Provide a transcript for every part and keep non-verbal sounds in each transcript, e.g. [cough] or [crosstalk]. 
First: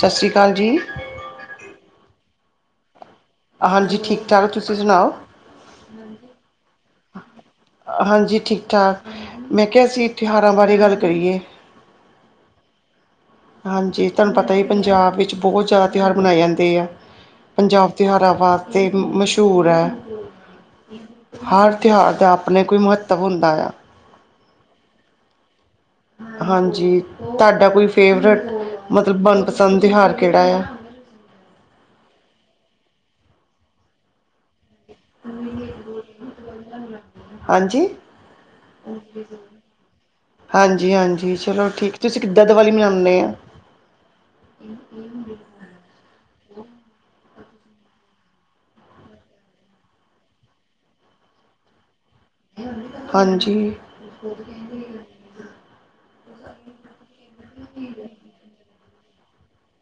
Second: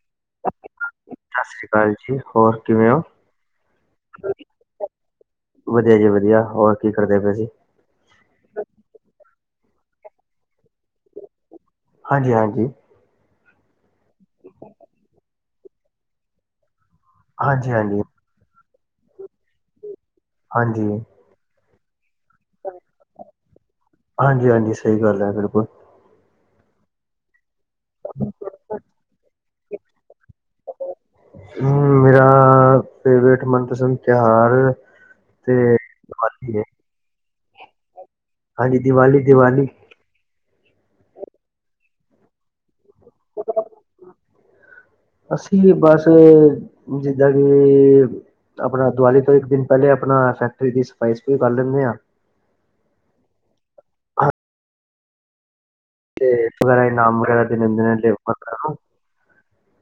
ਸ਼ਸ਼ ਰੀ ਕਾਲ ਜੀ। ਸਸ ਰੀ ਕਾਲ ਜੀ। ਹੋਰ ਕਿਵੇਂ ਓ? ਹਾਂਜੀ ਠੀਕ ਠਾਕ ਤੁਸੀਂ [unintelligible] ਸੁਣਾਓ? ਵਧੀਆ ਜੀ ਵਧੀਆ, ਹੋਰ ਕੀ ਕਰਦੇ ਪਏ ਸੀ? ਹਾਂਜੀ ਠੀਕ-ਠਾਕ, ਮੈਂ ਕਿਹਾ ਅਸੀਂ ਤਿਉਹਾਰਾਂ ਬਾਰੇ ਗੱਲ ਕਰੀਏ। ਹਾਂਜੀ-ਹਾਂਜੀ। ਹਾਂਜੀ, ਤਾਨੂੰ ਪਤਾ ਈ ਪੰਜਾਬ ਵਿੱਚ ਬਹੁਤ ਜ਼ਿਆਦਾ ਤਿਉਹਾਰ ਮਨਾਏ ਜਾਂਦੇ ਐ। ਪੰਜਾਬ ਹਾਂਜੀ-ਹਾਂਜੀ, ਤਿਉਹਾਰਾਂ ਵਾਸਤੇ ਵੀ ਮਸ਼ਹੂਰ ਐ। ਹਾਂਜੀ। ਹਰ ਤਿਉਹਾਰ ਦਾ ਆਪਣੇ ਕੋਈ ਮਹੱਤਵ ਹੁੰਦਾ ਆ। ਹਾਂਜੀ-ਹਾਂਜੀ ਸਹੀ ਗੱਲ ਐ, ਬਿਲਕੁਲ। ਹਾਂਜੀ ਤੁਹਾਡਾ ਕੋਈ ਫੇਵਰਟ, ਮਤਲਬ ਮਨਪਸੰਦ ਤਿਉਹਾਰ ਕਿਹੜਾ ਆ? ਮੇਰਾ ਫੇਵਰੇਟ ਮਨਪਸੰਦ ਤਿਉਹਾਰ! ਤੇ ਦਿਵਾਲੀ ਏ। ਹਾਂਜੀ? ਦੀਵਾਲੀ-ਦੀਵਾਲੀ ਹਾਂਜੀ-ਹਾਂਜੀ ਚਲੋ ਠੀਕ, ਤੁਸੀਂ ਕਿਦਾ ਦੀਵਾਲੀ ਮਨਾਦੇ ਓ? ਅਸੀਂ ਵੀ ਬਸ ਜਿੱਦਾ ਕਿ ਆਪਣਾ ਦੀਵਾਲੀ ਤੋਂ ਇੱਕ ਦਿਨ ਪਹਿਲੇ, ਆਪਣਾ ਫੈਕਟਰੀ ਦੀ ਸਫ਼ਾਈ-ਸਫੂਈ ਕਰ ਲੈਂਦੇ ਆ। ਹਾਂਜੀ। ਤੇ ਫੇਰ ਇਨਾਮ ਵਗੈਰਾ ਦੇ ਦੇਨੇ ਆ ਵਰਕਰਾ ਨੂੰ,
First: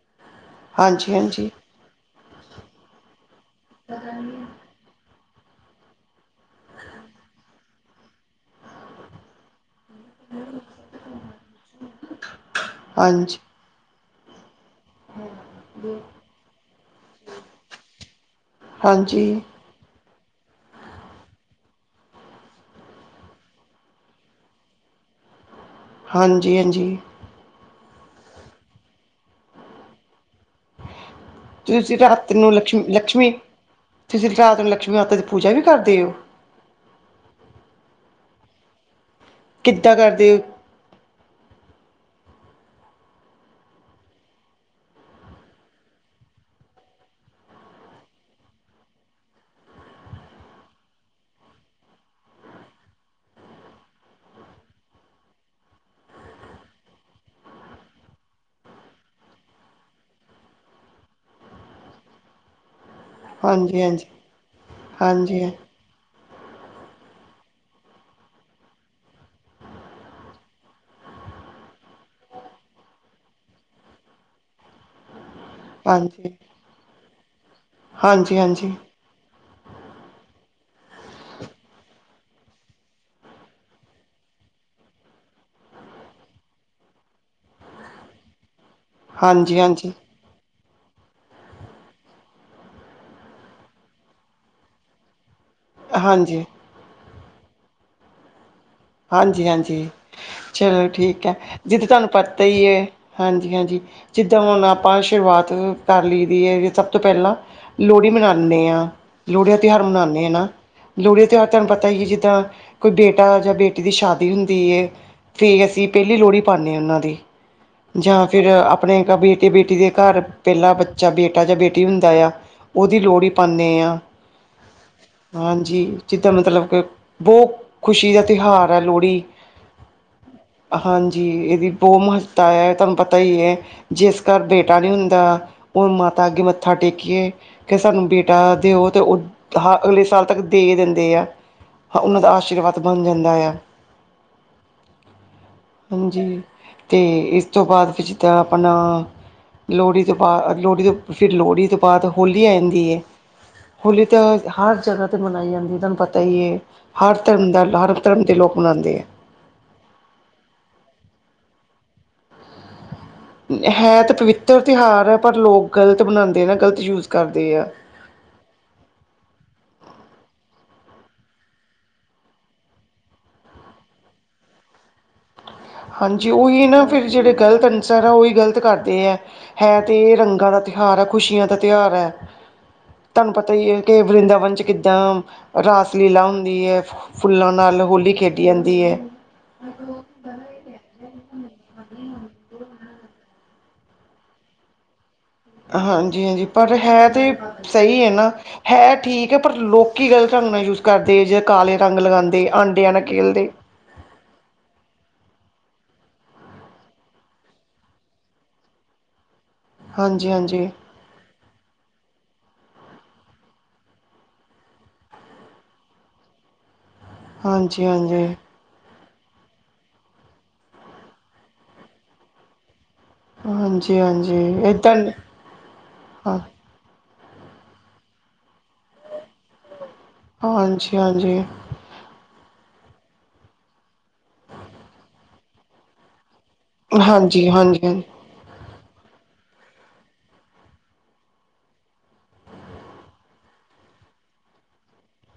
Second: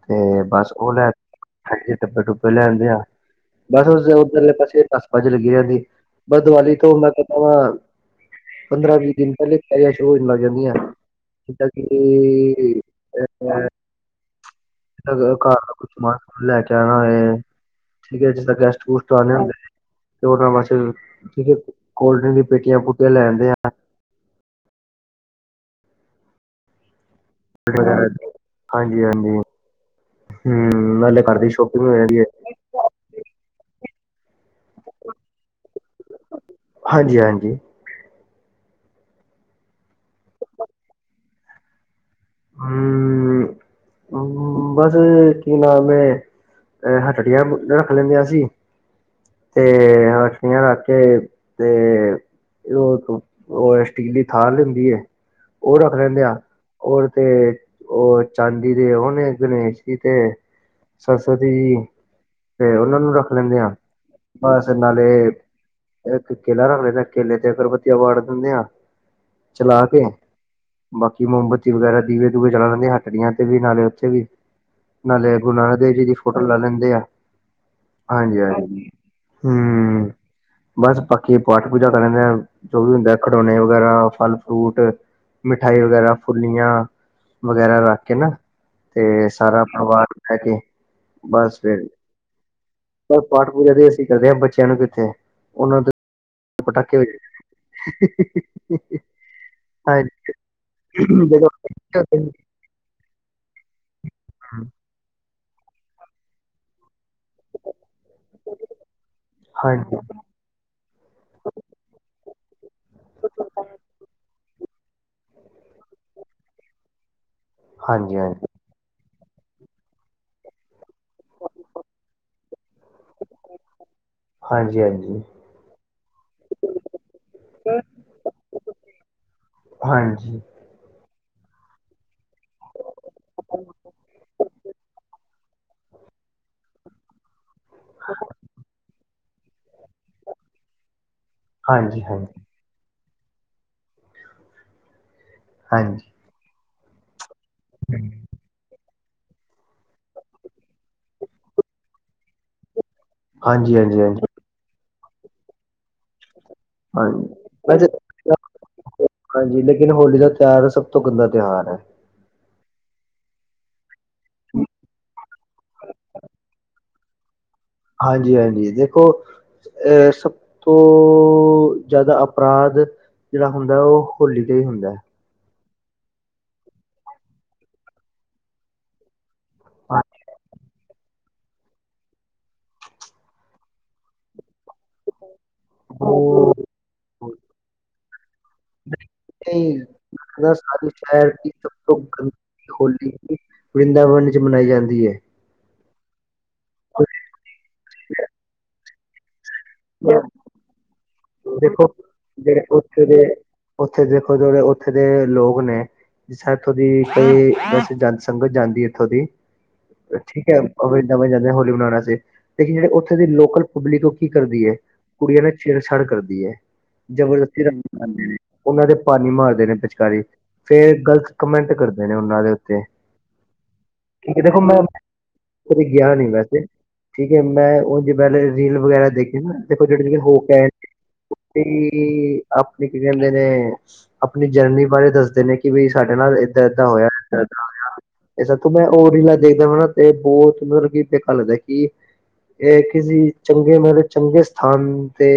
ਤੇ ਬਸ ਉਹ ਲੈ ਆਏ ਹਾਂਜੀ ਹਾਂਜੀ, [unintelligible] ਫੈਕਟਰੀ ਦੇ ਡੱਬੇ-ਡੁਬੇ ਲੈ ਆਦੇ ਆ, ਬਸ ਉਸ ਉਧਰਲੇ ਪਾਸੇ ਨੱਠ- ਭੱਜ ਲੱਗੀ ਰਹਿੰਦੀ, ਬਸ ਦੀਵਾਲੀ ਤੋਂ ਮੈਂ ਪਹਿਲਾਂ, ਪੰਦਰਾਂ-ਵੀਹ ਦਿਨ ਪਹਿਲੇ ਸਾਡੇ ਸੇਲ ਲੱਗਦੀ ਐ, ਜਿੱਦਾਂ ਕਿ ਹਾਂਜੀ ਅ ਜਿੱਦਾ ਕੇ ਘਰ ਦਾ ਕੋਈ ਸਮਾਨ-ਸਮੁਨ ਲੈ ਕੇ ਆਣਾ ਹੋਏ, ਠੀਕ ਐ ਜਿੱਦਾਂ ਗੈਸਟ-ਗੁਸਟ ਆਣੇ ਹਾਂਜੀ। ਹੁੰਦੇ ਓ ਤਾ ਵੈਸੇ ਈ, ਕੋਲਡ-ਡਰਿੰਕ ਦੀ ਪੇਟੀਆਂ-ਪੂਟੀਆਂ ਲੈ ਆਦੇ ਆ। ਹਾਂਜੀ-ਹਾਂਜੀ। [unintelligible] ਹਾਂਜੀ-ਹਾਂਜੀ, ਹੂੰ ਨਾਲੇ ਘਰ ਦੀ ਸ਼ੋਪਿੰਗ ਹੋ ਤੁਸੀਂ ਤਾ ਜਾਂਦੀ ਹੈ ਤ੍ਰੀ ਲਕਸ਼ਮੀ- ਲਕਸ਼ਮੀ ਤੁਸੀਂ ਰਾਤ ਨੂੰ ਲਕਸ਼ਮੀ ਮਾਤਾ ਦੀ ਪੂਜਾ ਵੀ ਕਰਦੇ ਓ? ਹਾਂਜੀ-ਹਾਂਜੀ। ਕਿੱਦਾਂ ਕਰਦੇ? ਹੂੰ ਹੂੰ, ਬਸ ਕੀ ਨਾਮ ਐ, ਏ ਹੱਟੜਿਆ ਰੱਖ ਲੈਂਦੇ ਆ ਅਸੀ। ਤੇ ਹੱਟੜੀਆਂ ਰੱਖ ਕੇ, ਤੇ ਉਹ ਇ-ਉਹ ਸਟੀਲੀ ਥਾਲ ਹੁੰਦੀ ਏ। ਉਹ ਰੱਖ ਲੈਂਦੇ ਆ, ਉਰ ਤੇ ਉਹ ਚਾਂਦੀ ਦੇ ਓ ਫੇਰ ਗਣੇਸ਼ ਜੀ ਤੇ, ਸਰਸਵਤੀ ਜੀ, ਤੇ ਉਨਾਂ ਨੂੰ ਰੱਖ ਲੈਂਦੇ ਆਂ, ਹਾਂਜੀ ਹਾਂਜੀ ਬਸ ਨਾਲੇ ਹਾਂਜੀ ਫੇਰ ਇਕ ਕੇਲਾ ਰੱਖ ਲੈਂਦਾ ਆ, ਕੇਲੇ ਤੇ ਅਗਰਬਤੀ ਵਾੜ ਦਿੰਦੇ ਆ ਚਲਾ ਕੇ, ਬਾਕੀ ਮੋਮਬੱਤੀ ਵਗੈਰਾ ਦੀਵੇ-ਦੂਵੇ ਚਲਾ ਲਈਦੇ ਹੱਟੀਆਂ ਤੇ ਵੀ ਨਾਲੇ [inaudible] ਨਾਲੇ ਗੁਰੂ ਨਾਨਕ ਦੇਵ ਜੀ ਦੀ ਹਾਂਜੀ ਫੋਟੋ ਲਾ ਲੈਂਦੇ ਐ। ਹਾਂਜੀ ਹਾਜੀ। ਹੂੰ ਬਸ ਬਾਕੀ ਪਾਠ-ਪੂਜਾ ਕਰਨ ਦੇ, ਜੋ ਵੀ ਹੁੰਦਾ ਖਡੋਣੇ ਵਗੈਰਾ ਫਲ- ਫੂਟ ਮਿਠਾਈ ਵਗੈਰਾ ਫੁਲੀਆਂ, ਵਗੈਰਾ ਰੱਖ ਕੇ ਨਾ ਤੇ ਹਾਂਜੀ ਸਾਰਾ ਹਾਂਜੀ ਪਰਿਵਾਰ ਲੈ ਕੇ, ਬਸ ਫੇਰ ਤੇ ਪਾਠ- ਪੂਜਾ ਵੀ ਅਸੀਂ ਕਰਦੇ ਹਾਂ ਬੱਚਿਆਂ ਨੂੰ ਕਿੱਥੇ, ਉਨਾ ਤੇ ਹਾਂਜੀ। ਪਟਾਕੇੇ ਹਾਂਜੀ, ਹਾਂਜੀ ਚਲੋ ਠੀਕ ਹਾਂਜੀ ਏ, ਜਦੋਂ ਜਿੱਦਾਂ ਤੁਹਾਨੂੰ ਹਾਂਜੀ ਪਤਾ ਈਏ। ਹਾਂਜੀ, ਹਾਂਜੀ ਜਿੱਦਾਂ ਹੁਨ ਆਪਾਂ ਸ਼ੁਰੂਆਤ ਕਰ ਲਈ ਦੀ ਏ, ਸਭ ਤੋਂ ਪਹਿਲਾਂ ਲੋਹੜੀ ਮਨਾਉਂਦੇ ਆ, ਲੋਹੜੀ ਦਾ ਤਿਉਹਾਰ ਹਾਂਜੀ ਮਨਾਉਂਦੇ ਆ ਨਾ ਲੋਹੜੀ ਦਾ ਤਿਉਹਾਰ ਤੁਹਾਨੂੰ ਪਤਾ ਈ ਐ, ਜਿੱਦਾਂ ਕੋਈ ਬੇਟਾ ਜਾਂ ਬੇ ਦੀ ਸ਼ਾਦੀ ਹੁੰਦੀ ਏ, ਫੇ ਅਸੀਂ ਪਹਿਲੀ ਲੋਹੜੀ ਪਾਉਂਦੇ ਆ ਉਨਾਂ ਦੇ ਹਾਂਜੀ ਜਾਂ ਫੇਰ ਆਪਨੇ ਬੇਟੀ ਬੇਟੀ ਦੇ ਘਰ ਪਹਿਲਾ ਬੱਚਾ ਬੇਟਾ ਜਾਂ ਬੇਟੀ ਹੁੰਦਾ ਆ ਉਹਦੀ ਲੋਹੜੀ ਪਾਉਂਦੇ ਆਂ। ਹਾਂਜੀ ਹਾਂਜੀ ਹਾਂਜੀ, ਜਿੱਦਾਂ ਮਤਲਬ ਕਿ ਬਹੁਤ ਖੁਸ਼ੀ ਦਾ ਤਿਉਹਾਰ ਲੋਹੜੀ, ਹਾਂਜੀ ਹਾਂਜੀ ਇਹਦੀ ਬਹੁਤ ਮਹ ਤਾ ਤੁਹਾਨੂੰ ਪਤਾ ਈਏ, ਜਿਸ ਘਰ ਬੇਟਾ ਨੀ ਹੁੰਦਾ ਓ ਮਾਤਾ ਅੱਗੇ ਮੱਥਾ ਟੇਕੀਏ, ਕੇ ਸਾਨੂੰ ਬੇਟਾ ਦਿਓ ਤੇ ਓ ਅਗਲੇ ਸਾਲ ਤੱਕ ਦੇ ਦਿੰਦੇ ਆ, ਹਾਂਜੀ ਹਾਂਜੀ ਉਨਾਂ ਦਾ ਆਸ਼ੀਰਵਾਦ ਬਨ ਜਾਂਦਾ ਆ ਹਾਂਜੀ, ਤੇ ਇਸ ਤੋਂ ਬਾਅਦ ਫੇ ਜਿੱਦਾਂ ਆਪਨਾ ਲੋਹੜੀ ਤੋਂ ਬਾਅਦ ਲੋਹੜੀ ਤੋਂ ਫੇਰ ਲੋਹੜੀ ਤੋਂ ਬਾਅਦ ਹੋਲੀ ਆ ਜਾਂਦੀ ਏ, ਹੋਲੀ ਹਾਂਜੀ ਹਾਂਜੀ ਤਾਂ ਤੇ ਹਰ ਜਗਾ ਤੇ ਮਨਾਈ ਜਾਂਦੀ, ਤੁਹਾਨੂੰ ਪਤਾ ਈ ਏ ਹਾਂਜੀ ਮਨਾਉਂਦੇ ਹੈ [unintelligible] ਹਾਂਜੀ, ਲੇਕਿਨ ਹੋਲੀ ਦਾ ਤਿਉਹਾਰ ਸਭ ਤੋਂ ਗੰਦਾ ਤਿਉਹਾਰ ਐ ਹੈ ਤਾਂ ਪਵਿੱਤਰ ਤਿਉਹਾਰ ਏ ਪਰ ਲੋਕ ਗ਼ਲਤ ਮਨਾਉਂਦੇ, ਨਾ ਗ਼ਲਤ ਯੂਜ ਕਰਦੇ ਆ ਹਾਂਜੀ, ਹਾਂਜੀ ਦੇਖੋ ਅਹ ਸਭ ਤੋਂ ਜਿਦਾ ਅਪਰਾਧ ਜਿਹੜਾ ਹੁੰਦੇ, ਓ ਹੋਲੀ ਤੇ ਹੀ ਹੁੰਦੇ। ਹਾਂਜੀ, ਉਹੀ ਨਾ ਫੇਰ ਜਿਹੜੇ ਗ਼ਲਤ ਅਨਸਰ ਆ ਉਹੀ ਗ਼ਲਤ ਕਰਦੇ ਐ ਹੈ ਤੇ ਰੰਗਾਂ ਦਾ ਤਿਉਹਾਰ ਏ ਖੁਸ਼ੀਆਂ ਦਾ ਤਿਉਹਾਰ ਏ, ਤੁਹਾਨੂੰ ਪਤਾ ਈ ਏ ਕਿ ਵਰਿੰਦਾਵਨ ਚ ਕਿੱਦਾਂ ਰਾਸ ਲੀਲਾ ਉਹ ਹੁੰਦੀ ਏ, ਫੁੱਲਾਂ ਨਾਲ ਹੋਲੀ ਖੇਡ [inaudible] ਹੋਲੀ ਵਰਿੰਦਾਵਨ ਵਿੱਚ ਮਨਾਈ ਜਾਂਦੀ ਏ ਹਾਂਜੀ, ਹਾਂਜੀ ਪਰ ਹੈ, ਤੇ ਸਹੀ ਐਨਾ ਹੈ ਠੀਕ ਠੀਕ ਏ, ਪਰ ਲੋਕ ਗਲਤ ਟਾਗ ਨਾਲ ਯੂਜ ਕਰਦੇ ਜਿ ਕਾਲੇ ਦੇਖੋ ਰੰਗ ਲਗਾਉਂਦੇ ਜਿਹੜੇ ਆਂਡਿਆਂ ਨਾਲ ਉੱਥੇ ਦੇ ਖੇਲਦੇ ਉੱਥੇ ਦੇਖੋ, ਥੋੜੇ ਉੱਥੇ ਦੇ ਲੋਕ ਨੇ ਜਿਸ ਇੱਥੋਂ ਦੀ ਕਈ ਵੈਸੇ ਜਨ ਸੰਗਤ ਜਾਂਦੀ ਏ ਇੱਥੋਂ ਦੀ, ਹਾਂਜੀ ਠੀਕ ਐ ਹਾਂਜੀ ਨਵੇਂ ਜਾਂਦੇ ਹੋਲੀ ਮਨਾਉਨਾ ਆਸਤੇ, ਲੇਕਿਨ ਜਿਹੜੇ ਉੱਥੇ ਦੇ ਲੋਕਲ ਪਬਲਿਕ ਓ ਕੀ ਕਰਦੀ ਏ ਕੁੜੀਆਂ ਨਾਲ ਛੇੜ-ਛਾੜ ਕਰਦੀ ਏ, ਜਬਰਦਸਤੀ ਰੰਗ ਹਾਂਜੀ ਲਗਾਂਦੇ ਹਾਂਜੀ ਨੇ। ਉਨਾਂ ਦੇ ਪਾਨੀ ਮਾਰਦੇ ਨੇ ਪਿਚਕਾਰੀ, ਫੇਰ ਗ਼ਲਤ ਕਮੈਂਟ ਕਰਦੇ ਨੇ ਉਨਾਂ ਦੇ ਉੱਤੇ ਹਾਂਜੀ ਠੀਕ ਏ ਹਾਂਜੀ ਦੇਖੋ, ਮੈਂ ਏਦਾਂ ਕਦੀ ਗਿਆ ਨੀ ਹਾਂ ਵੈਸੇ ਠੀਕ ਏ, ਮੈਂ ਓ ਵੇਲ ਰੀਲ ਵਗੈਰਾ ਦੇਖੀ ਨਾ ਜੀ ਹਾਂਜੀ, ਹਾਂਜੀ। ਆਪਨੀ ਕੀ ਕਹਿੰਦੇ ਨੇ ਆਪਨੀ ਜਰਨੀ ਬਾਰੇ ਦੱਸਦੇ ਨੇ, ਕਿ ਬਈ ਸਾਡੇ ਨਾਲ ਏਦਾ-ਏਦਾ ਹੋਇਆ, ਏਦਾਂ-ਏਦਾ ਹਾਂਜੀ-ਹਾਂਜੀ, ਹੋਇਆ। ਏਹ ਦੇਖੋ ਮੈਂ ਓ ਰੀਲਾ ਦੇਖਦਾ ਵਾ ਨਾ, ਤੇ ਬਹੁਤ ਮਤਲਬ ਕਿ ਦੇਖ ਲੱਗਦਾ ਕਿ ਏਹ ਕਿਸੀ ਚੰਗੇ ਮਤਲਬ ਚੰਗੇ ਸਥਾਨ ਤੇ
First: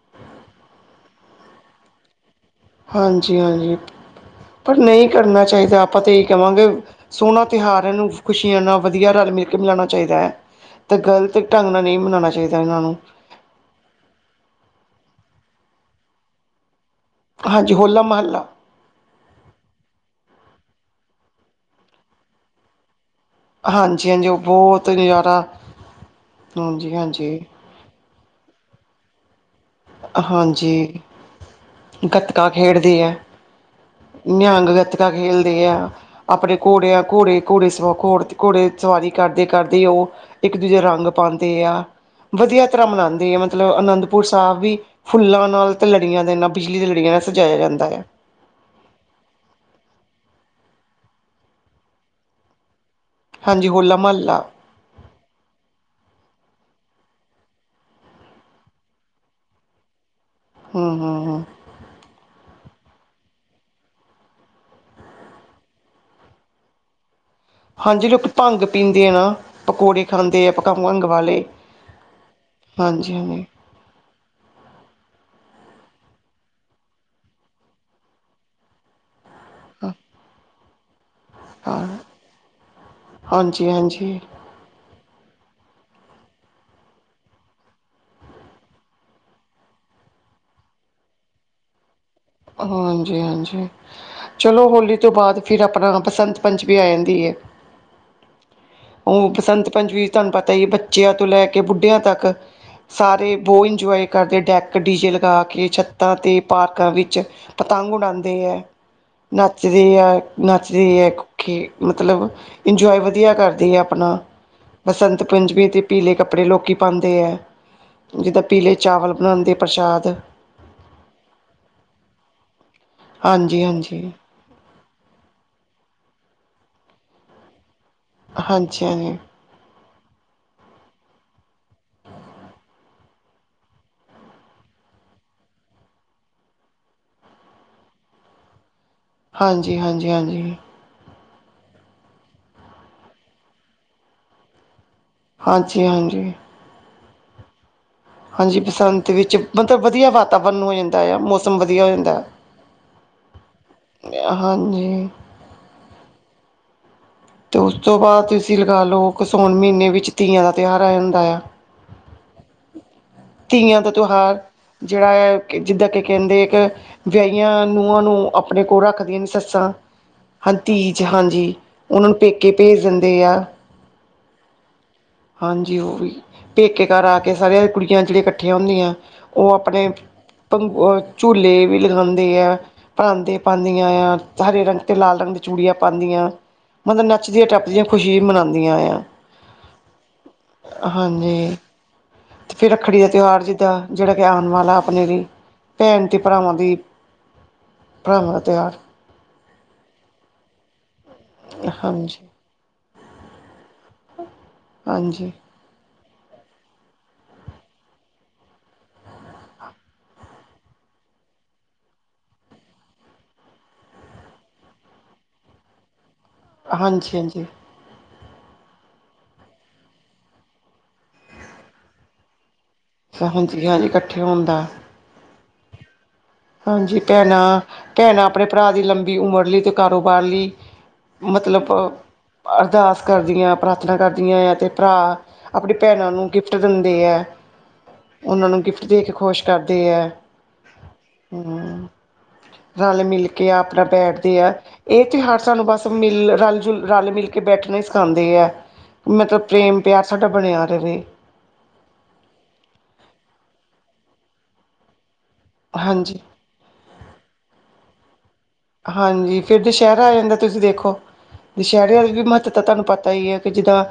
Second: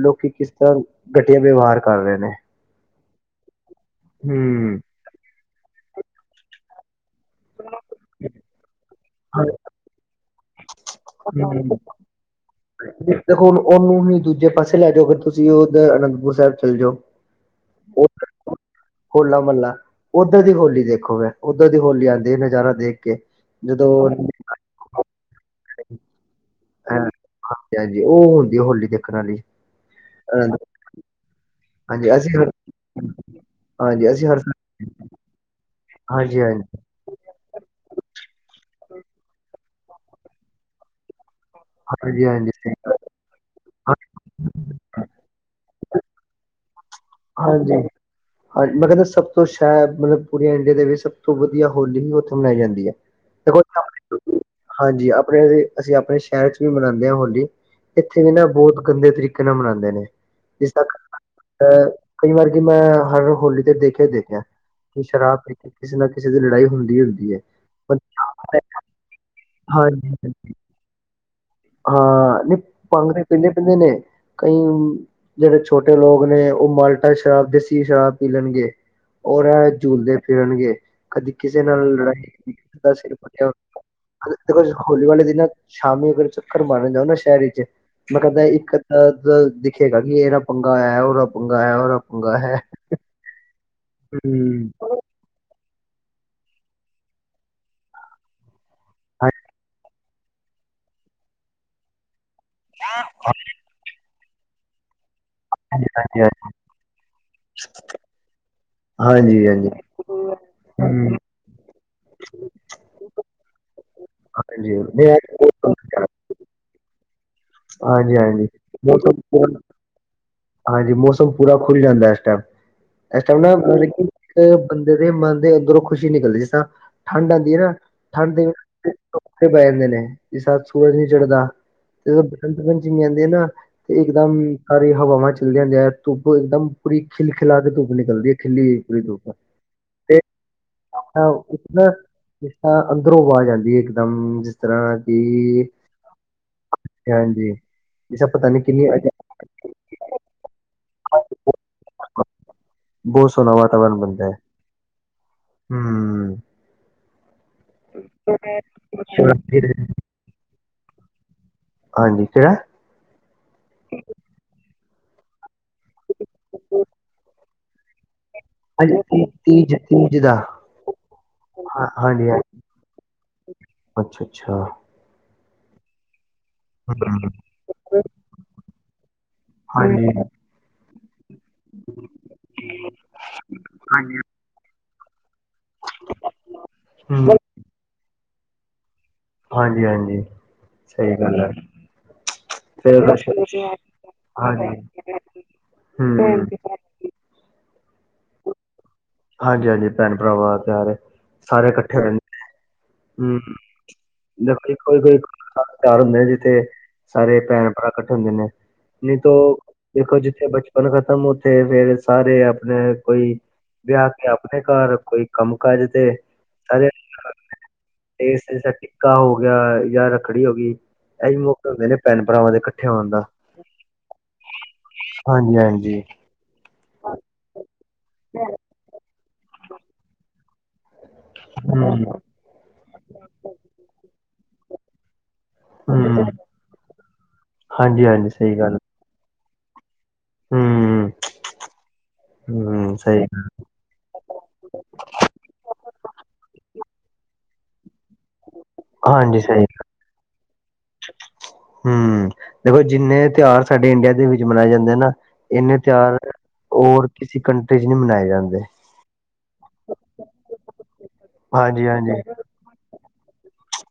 ਲੋਕੀ ਕਿਸ ਤਰ੍ਹਾਂ ਘਟੀਆ ਵੇਵਾਹਰ ਕਰ ਰਹੇ ਨੇ। ਹਾਂਜੀ, ਹਾਂਜੀ ਪਰ ਹੂੰ ਨਹੀਂ ਕਰਨਾ ਚਾਹੀਦਾ ਆਪਾਂ ਤਾਂ ਏ ਕਹਵਾਂਗੇ, ਸੋਹਣਾ ਤਿਉਹਾਰ ਇਹਨੂੰ ਖੁਸ਼ੀਆਂ ਨਾਲ ਵਧੀਆ ਰਲ ਮਿਲ ਕੇ ਮਿਲਾਣਾ ਚਾਹੀਦਾ ਐ, ਤੇ ਗ਼ਲਤ ਹੂੰ। ਢੰਗ ਨਾਲ ਨਹੀਂ ਮਨਾਣਾ ਚਾਹੀਦਾ ਇਹਨਾਂ ਨੂੰ। ਦੇਖੋ ਹੁਣ ਉਹਨੂੰ ਹੀ ਦੂਜੇ ਪਾਸੇ ਲੈ ਜਾਓ, ਅਗਰ ਤੁਸੀਂ ਉਧਰ ਅਨੰਦਪੁਰ ਸਾਹਿਬ ਚੱਲ ਜੋ ਹਾਂਜੀ, ਹੋਲਾ-ਮਹੱਲਾ। ਹੋਲਾ ਮਹੱਲਾ ਉੱਧਰ ਦੀ ਹੋਲੀ ਦੇਖੋਗੇ, ਉੱਧਰ ਦੀ ਹੋਲੀ ਆਂਦੀ ਨਜ਼ਾਰਾ ਦੇਖ ਕੇ ਜਦੋਂ ਹਾਂਜੀ-ਹਾਂਜੀ ਉਹ ਬਹੁਤ ਨਜ਼ਾਰਾ, ਹਾਂਜੀ ਹਾਂਜੀ-ਹਾਂਜੀ। ਹਾਂਜੀ, ਉਹ ਹੁੰਦੀ ਹੋਲੀ ਦੇਖਣ ਆਲੀ। ਹਾਂਜੀ, ਹਾਂਜੀ ਅਸੀਂ ਗੱਤਕਾ ਹਰ ਖੇਡਦੇ ਆ। ਹਾਂਜੀ ਅਸੀਂ ਹਰ ਨਿਹੰਗ ਗੱਤਕਾ ਖੇਲਦੇ ਆ ਹਾਂਜੀ ਆਪਣੇ ਹਾਂਜੀ ਘੋੜੇਆਂ, ਘੋੜੇ ਘੋੜੇ ਸਵ ਘੋੜ ਘੋੜੇ ਸਵਾਰੀ ਕਰਦੇ, ਕਰਦੇ ਉਹ ਇੱਕ ਦੂਜੇ ਰੰਗ ਪਾੰਦੇ ਆ, ਹਾਂਜੀ ਵਧੀਆ ਹਾਂਜੀ ਤਰ੍ਹਾਂ ਮਨਾੰਦੇ ਆ ਮਤਲਬ ਅਨੰਦਪੁਰ ਸਾਹਿਬ ਵੀ ਫੁੱਲਾਂ ਨਾਲ ਲੜੀਆਂ ਨੇ ਨਾ ਬਿਜਲੀ ਤੇ ਲੜੀਅ ਹਾਂਜੀ। ਹਾਂਜ ਮੈਂ ਕਹਿੰਦਾ ਸਭ ਤੋਂ ਸ਼ੇਦ ਮਤਲਬ ਪੂਰੀ ਇੰਡੀਆ ਦੇ ਵਿੱਚ ਸਭ ਤੋਂ ਵਧੀਆ ਹੋਲੀ ਹੀ ਔਥੇ ਮਨਾਈ ਜਾਂਦੀ ਐ। ਦੇਖੋ ਹਾਂਜੀ ਹੋਲਾ [inaudible] ਮਹੱਲਾ ਹਾਂਜੀ ਆਪਣੇ ਏ, ਅਸੀਂ ਆਪਣੇ ਸ਼ਹਿਰ ਚ ਵੀ ਮਨਾੰਦੇ ਹਾਂ ਹੋਲੀ ਇੱਥੇ ਵੀ ਨਾ ਬੋਹਤ ਗੰਦੇ ਤਰੀਕੇ ਨਾਲ ਮਨਾੰਦੇ ਨੇ ਜਿਸ ਤ ਹਮ ਹਮ ਹਮ ਅ ਕਈ ਵਾਰ ਕਿ ਮੈਂ ਹਰ ਹੋਲੀ ਤੇ ਦੇਖਿਆ ਹੀ ਦੇਖਿਆ ਕਿ ਸ਼ਰਾਬ ਪੀ ਕੇ ਕਿਸੇ ਨਾ ਕਿਸੇ ਦੀ ਲੜਾਈ ਹੁੰਦੀ ਈ ਹੁੰਦੀ ਏ। ਹਾਂਜੀ ਲੋਕ ਭੰਗ ਪੀਂਦੇ ਆ ਨਾ ਪਕੌੜੇ ਹਾਂਜੀ ਖਾਂਦੇ ਆ ਪਕਾ ਭੰਗ ਵਾਲੇ। ਹਾਂ ਨਹੀਂ ਭਾਂਗ ਹਾਂਜੀ ਤੇ ਹਾਂਜੀ ਪੀੰਦੇ, ਪੀੰਦੇ ਨੇ ਕਈ ਜਿਹੜੇ ਛੋਟੇ ਲੋਕ ਨੇ ਔਹ ਮਾਲਟਾ ਸ਼ਰਾਬ, ਦੇਸੀ ਸ਼ਰਾਬ ਪੀ ਲੈਣਗੇ। ਔਰ ਏਹ ਝੂਲਦੇ ਫਿਰਨਗੇ। ਕਦੀ ਕਿਸੇ ਹਾਂ ਨਾਲ ਲੜਾਈ ਕਦੀ ਕਿਸੇ ਦਾ ਸਿਰ ਫਟਯਾ ਹੂੰ ਹਾਂਜੀ ਹਾਂਜੀ ਦੇਖੋ ਹੋਲੀ ਵਾਲੇ ਦਿਨਾਂ ਸ਼ਾਮੀ ਫੇਰ ਚੱਕਰ ਮਾਰਨ ਜਾਓ ਨਾ ਸ਼ਹਿਰ ਇਚ ਮੈਂ ਕੈੰਦਾ ਇੱਕ, ਅੱਦਾ ਤਾਂ ਦਿਖੇਗਾ ਕਿ ਇਹਦਾ ਪੰਗਾ ਹੋਇਆ, ਉਹਦਾ ਪੰਗਾ ਹੋਇਆ, ਔਰ ਹਾਂਜੀ, ਹਾਂਜੀ ਹੂੰ ਚਲੋ ਹੋਲੀ ਤੋਂ ਬਾਅਦ ਫਿਰ ਅਪਣਾ ਬਸੰਤ ਪੰਚਮੀ ਆ ਜਾਂਦੀ ਐ, ਔਹ ਬਸੰਤ ਪੰਚਮੀ ਤੁਹਾਨੂੰ ਪਤਾ ਈ ਐ ਬੱਚਿਆਂ ਤੋਂ ਲੈ ਕੇ, ਬੁੱਢਿਆਂ ਤੱਕ ਸਾਰੇ ਬੋ ਇੰਜਵਾਏ ਕਰਦੇ ਡੈਕ, ਡੀਜੇ ਲਗਾ ਕੇ ਛੱਤਾਂ ਹਾਂਜੀ ਤੇ, ਪਾਰਕਾਂ ਵਿੱਚ ਪਤੰਗ ਉਡਾੰਦੇ ਐ। ਹਾਂਜੀ ਹਾਂਜੀ ਨੱਚਦੇ ਐ, ਨੱਚਦੇ ਐ ਹਮ, ਕੇ ਮਤਲਬ ਇੰਜਵਾਏ ਵਧੀਆ ਕਰਦੀ ਐ ਆਪਣਾ, ਹਾਂਜੀ ਨਹੀਂ ਬਸੰਤ ਅੱਜ ਪੰਚਮੀ ਮੌਸਮ ਤੇ ਪੀਲੇ ਕੱਪੜੇ ਲੋਕੀ ਪਾੰਦੇ ਐ, ਹਾਂਜੀ ਜਿੱਦਾਂ ਹਾਂਜੀ ਪੀਲੇ ਚਾਵਲ ਮੌਸਮ ਬਣਾੰਦੇ ਪੂਰਾ ਪ੍ਰਸ਼ਾਦ ਹਾਂਜੀ, ਮੌਸਮ ਪੂਰਾ ਖੁੱਲ ਜਾਂਦਾ ਇਸ ਟਾਈਮ, ਇਸ ਟੈਮ ਨਾ ਹਾਂਜੀ ਮਤਲਬ ਹਾਂਜੀ ਕਿ ਔ ਬੰਦੇ ਦੇ ਮਨ ਦੇ ਅੰਦਰੋਂ ਖੁਸ਼ੀ ਨਿਕਲਦੀ ਜਿਸ ਤਰਾ ਠੰਡ ਆੰਦੀ ਏ ਨਾ ਠੰਡ ਹਾਂਜੀ ਹਾਂਜੀ [inaudible] ਤੇ ਬੈ ਜਾਂਦੇ ਨੇ ਜਿਸ ਤਰਾੰ ਸੂਰਜ ਨਹੀਂ ਚੜਦਾ ਜਦੋਂ ਬਸੰਤ ਪੰੰਚਮੀ ਆੰਦੇ ਏ ਨਾ ਤੇ ਇਕਦਮ ਸਾਰੇ ਹਵਾਵਾਂ ਚੱਲਦੀਯ ਜਾ ਧੁੱਪ ਇੱਕਦਮ ਪੂਰੀ ਖਿਲ ਖਿਲਾ ਕੇ ਧੁੱਪ ਨਿਕਲਦੀ ਐ ਖਿਲੀ ਹੋਈ ਪੂਰੀ ਧੁੱਪ। ਹਾਂਜੀ, ਹਾਂਜੀ, ਹਾਂਜੀ। ਔ ਇਕ ਨਾ ਜਿਸ ਤਰਾਂ ਅੰਦਰੋਂ ਅਵਾਜ ਆੰਦੀ ਐ ਇਕਦਮ ਜਿਸ ਇਸ ਤਰ੍ਹਾਂ ਕਿ, ਹਾਂਜੀ ਹਾਂਜੀ ਹਾਂਜੀ, ਹਾੰਜੀ। ਹਾਂਜੀ, ਬਸੰਤ ਵਿੱਚ ਮਤਲਬ ਵਧੀਆ ਵਾਤਾਵਰਨ ਹੋ ਜਾਂਦਾ ਯਾ ਮੌਸਮ ਵਧੀਆ ਹੋ ਜਾਂ ਦੈ। ਬੋ ਸੋਨਾ ਵਾਤਾਵਰਨ ਬਣਦੈ, ਹਾਂਜੀ ਹੂੰ। ਤੇ ਔਸ ਤੋਂ ਬਾਅਦ ਤੁਸੀਂ ਲਗਾ ਲੋ ਥੋੜਾ ਕਸੌਣ ਫਿਰ ਮਹੀਨੇ ਵਿੱਚ ਤੀਆਂ ਦਾ ਤਿਉਹਾਰ ਆ ਜਾੰਦਾ ਆ। ਹਾਂਜੀ, ਕੇਹੜਾ? ਤੀਆਂ ਦਾ ਤਿਉਹਾਰ। ਜਿਹੜਾ ਐ ਕਿ ਜਿੱਦਾਂ ਕਿ ਕਹਿੰਦੇ ਇੱਕ ਵਿਆਹੀਆਂ ਨੂੰਹਾਂ ਨੂੰ ਅ ਓ ਪੂਰਾ ਹਾਂਜੀ ਕਰਦੀਆਂ ਨੇ ਤੀ- ਸੱਸਾਂ! ਤੀਜ ਤੀਜ ਦਾ ਹਾਂ ਤੀਜ, ਹਾਂਜੀ! ਹਾਂ- ਉਹਨਾਂ ਨੂੰ ਹਾਂਜੀ ਹਾਂ ਪੇਕੇ ਭੇਜ ਦਿੰਦੇ ਆ। ਅੱਛਾ ਅੱਛਾ ਹਾਂਜੀ ਉਹ ਵੀ ਪੇਕੇ ਘਰ ਆ ਹੂੰ, ਕੇ ਸਾਰੀਆਂ ਕੁੜੀਆਂ ਜਿਹੜੀਆਂ ਇਕੱਠੀਆਂ ਹੁੰਦੀਆਂ। ਉਹ ਆਪਣੇ ਹਾਂਜੀ ਬ ਓ, ਝੂਲੇ ਵੀ ਲਗਾਉਂਦੇ ਐ। ਪਰਾਂਦੇ ਪਾਉਂਦੀਆਂ ਐ! ਹਰੇ ਰੰਗ ਤੇ ਲਾਲ ਰੰਗ ਦੀ ਚੂੜੀਆਂ ਪਾਉਂਦੀਆਂ। ਮਤਲਬ ਹੂੰ ਨੱਚਦੀ- ਟੱਪਦੀਆਂ ਖੁਸ਼ੀ ਮਨਾਉਂਦੀਆਂ ਆ। ਹਾਂਜੀ ਹਾਂਜੀ, ਸਹੀ ਗੱਲ ਹੈ! ਹਾਂਜੀ ਤੇ ਫਿਰ ਰੱਖੜੀ ਦਾ ਰਸ਼ ਤਿਉਹਾਰ ਹਾਂਜੀ ਜਿੱਦਾਂ, ਜਿਹੜਾ ਕਿ ਆਉਣ ਵਾਲਾ ਹੂੰ ਆਪਣੇ ਲਈ ਭੈਣ ਤੇ ਭਰਾਵਾਂ ਹਾਂਜੀ ਦੀ, ਭਰਾਵਾਂ ਦਾ ਤਿਉਹਾਰ। ਹਾਂਜੀ-ਹਾਂਜੀ, ਭੈਣ ਭਰਾਵਾਂ ਤਿਉਹਾਰ ਏ, ਸਾਰੇ ਇਕੱਠੇ ਰੇਨ ਹਾਂਜੀ ਹਾਂਜੀ ਹਮ, ਦੇਖੋ ਕੋਈ-ਕੋਈ ਹਾਂਜੀ ਘਰ ਹੁੰਦੇ ਜਿੱਥੇ ਸਾਰੇ ਭੈਣ-ਭਰਾ ਇਕੱਠੇ ਹੁੰਦੇ ਨੇ। ਜਿਥੋ ਦੇਖੋ, ਜਿੱਥੇ ਬਚਪਨ ਖ਼ਤਮ, ਉੱਥੇ ਫੇਰ ਸਾਰੇ ਆਪਣੇ ਕੋਈ ਵਿਆਹ ਕੇ ਆਪਣੇ ਘਰ, ਕੋਈ ਕੰਮ ਕਾਜ ਤੇ। ਹਾਂਜੀ ਹਾਂਜੀ। ਇਸ ਤਰ੍ਹਾਂ ਟਿੱਕਾ ਹੋ ਗਿਆ ਜਾਂ ਰੱਖੜੀ ਹੋ ਗਈ, ਇਹੀ ਮੌਕੇ ਹੁੰਦੇ ਨੇ ਭੈਣ-ਭਰਾਵਾਂ ਦੇ, ਇ ਹਾਂਜੀ ਹਾਂਜੀ, ਇਕੱਠੇ ਹੋਣ ਦਾ। ਹਾਂਜੀ ਹਾਂਜੀ! ਹਾਂਜੀ, ਭੈਣਾਂ -ਭੈਣਾਂ ਆਪਣੇ ਭਰਾ ਦੀ ਲੰਬੀ ਉਮਰ ਲਈ ਅਤੇ ਕਾਰੋਬਾਰ ਲਈ, ਮਤਲਬ ਹੂੰ, ਅਰਦਾਸ ਕਰਦੀਆਂ, ਪ੍ਰਾਰਥਨਾ ਕਰਦੀਆਂ ਆ ਅਤੇ ਭਰਾ ਆਪਣੀ ਭੈਣਾਂ ਹੂੰ। ਨੂੰ ਗਿਫਟ ਦਿੰਦੇ ਐ, ਹਾਂਜੀ-ਹਾਂਜੀ ਉਹਨਾਂ ਨੂੰ ਗਿਫਟ ਦੇ ਕੇ ਖੁਸ਼ ਕਰਦੇ ਐ। ਹਮ। ਹਮ, ਰਲਮਿਲ ਕੇ ਆਪ ਆਪਣਾ ਬੈਠਦੇ ਆ, ਇਹ ਤਿਉਹਾਰ ਸਾਨੂੰ ਬਸ ਮਿਲ, ਰਲ, ਜੁਲ, ਰਲ ਮਿਲ ਕੇ ਬੈਠਣਾ ਸਿ ਸਿਖਾਉਂਦੇ ਐ, ਮਤਲਬ ਹਾਂਜੀ ਸਹੀ ਪ੍ਰੇਮ ਪਿਆਰ ਸਾਡਾ ਬਣਿਆ ਰਵੇ। ਹੂੰ, ਦੇਖੋ ਜਿੰਨੇ ਤਿਉਹਾਰ ਸਾਡੇ ਇੰਡੀਆ ਦੇ ਵਿੱਚ ਮਨਾਏ ਜਾਂਦੇ ਨਾ, ਇੰਨੇ ਹਾਂਜੀ ਤਿਉਹਾਰ ਹੋਰ ਕਿਸੇ ਕੰਟਰੀ ਚ ਨਹੀਂ ਮਨਾਏ ਜਾਂਦੇ। ਹਾਂਜੀ, ਫੇਰ ਦੁਸਿਹਰਾ ਆ ਜਾਂਦਾ ਤੁਸੀਂ ਦੇਖੋ। ਹਾਂਜੀ ਦੁਸਹਿਰਿਆਂ ਹਾਂਜੀ ਦਾ ਵੀ ਮਹੱਤਵਤਾ ਤੁਹਾਨੂੰ ਪਤਾ ਹੀ ਹੈ, ਕਿ ਜਿੱਦਾਂ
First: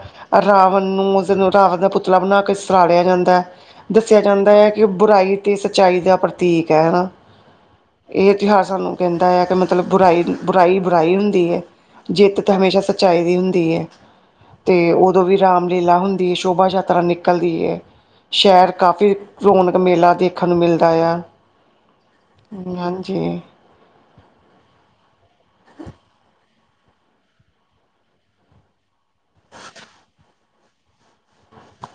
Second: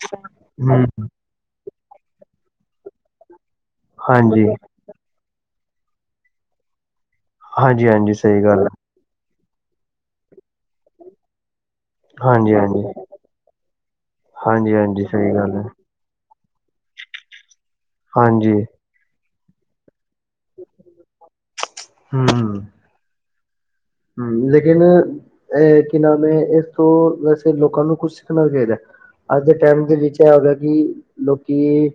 ਰਾਵਣ ਹਮ ਨੂੰ- ਦਿਨ ਨੂੰ ਰਾਵਨ ਦਾ ਪੁਤਲਾ ਬਣਾ ਕੇ ਸਾੜਿਆ ਜਾਂਦਾ ਹੈ, ਦੱਸਿਆ ਹਾਂਜੀ ਜਾਂਦਾ ਹੈ ਕਿ ਬੁਰਾਈ ਤੇ ਸੱਚਾਈ ਦਾ ਪ੍ਰਤੀਕ ਹੈ, ਹਨਾ? ਹਾਂਜੀ ਹਾਂਜੀ ਇਹ ਸਹੀ ਗੱਲ ਤਿਉਹਾਰ ਸਾਨੂੰ ਕਹਿੰਦਾ ਹੈ ਤੇ ਮਤਲਬ ਬੁਰਾਈ-ਬੁਰਾਈ ਬੁਰਾਈ ਹੁੰਦੀ ਹੈ‌, ਹੈ ਜਿੱਤ ਹਾਂਜੀ ਤਾਂ ਹਮੇਸ਼ਾ ਹਾਂਜੀ ਸੱਚਾਈ ਦੀ ਹੁੰਦੀ ਹੈ। ਹਾਂਜੀ ਤੇ ਹਾਂਜੀ ਉਦੋਂ ਸਹੀ ਵੀ ਗੱਲ ਹੈ ਰਾਮ ਲੀਲਾ ਹੁੰਦੀ ਹੈ, ਸ਼ੋਭਾ ਯਾਤਰਾ ਨਿਕਲਦੀ ਹੈ, ਹਾਂਜੀ ਸ਼ਹਿਰ ਕਾਫ਼ੀ ਰੌਣਕ ਮੇਲਾ ਦੇਖਣ ਨੂੰ ਮਿਲਦਾ ਆ, ਹਾਂਜੀ। ਹੂੰ ਲੇਕਿਨ ਇਹ ਕੀ ਨਾਮ ਹੈ, ਇਸ ਤੋਂ ਵੈਸੇ ਲੋਕਾਂ ਨੂੰ ਕੁੱਛ ਸਿੱਖਣਾ ਚਾਹੀਦਾ। ਅੱਜ ਦੇ ਟਾਈਮ ਦੇ ਵਿੱਚ ਇਹ ਹੈਗਾ ਕੀ ਲੋਕੀ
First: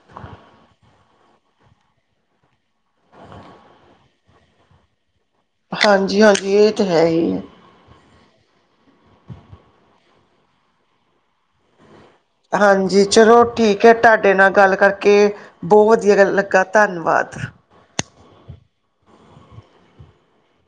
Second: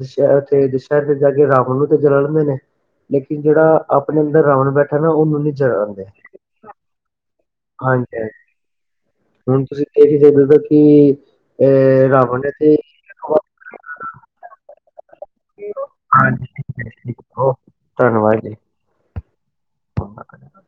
ਦਸ਼ਹਿ-ਦੁਸ਼ਹਿਰੇ ਤੇ ਜਾ ਕੇ ਰਾਵਣ ਨੂੰ ਤੇ ਜਲਾਂਦੇ ਨੇ ਲੇਕਿਨ ਜਿਹੜਾ ਆਪਣੇ ਅੰਦਰ ਰਾਵਣ ਬੈਠਾ ਨਾ ਉਹਨੂੰ ਨੀ ਜਲਾਦੇ। ਹਾਂਜੀ-ਹਾਂਜੀ ਇਹ ਤਾ ਹੈ ਹੀ। ਹਾਂਜੀ ਹਾਂਜੀ, ਹੁਣ ਤੁਸੀਂ ਦੇਖ ਦੇ ਕੀ ਇਹ ਰਾਵ ਹਾਂਜੀ, ਚਲੋ ਠੀਕ ਹੈ, ਤੁਹਾਡੇ ਨਾਲ ਗੱਲ ਕਰਕੇ ਬਹੁਤ ਵਧੀਆ ਹਾਂਜੀ ਲੱਗਾ ਠੀਕ ਹੈ ਜੀ ਧੰਨਵਾਦ। ਓਕੇ ਧੰਨਵਾਦ ਜੀ। ਬਾਏ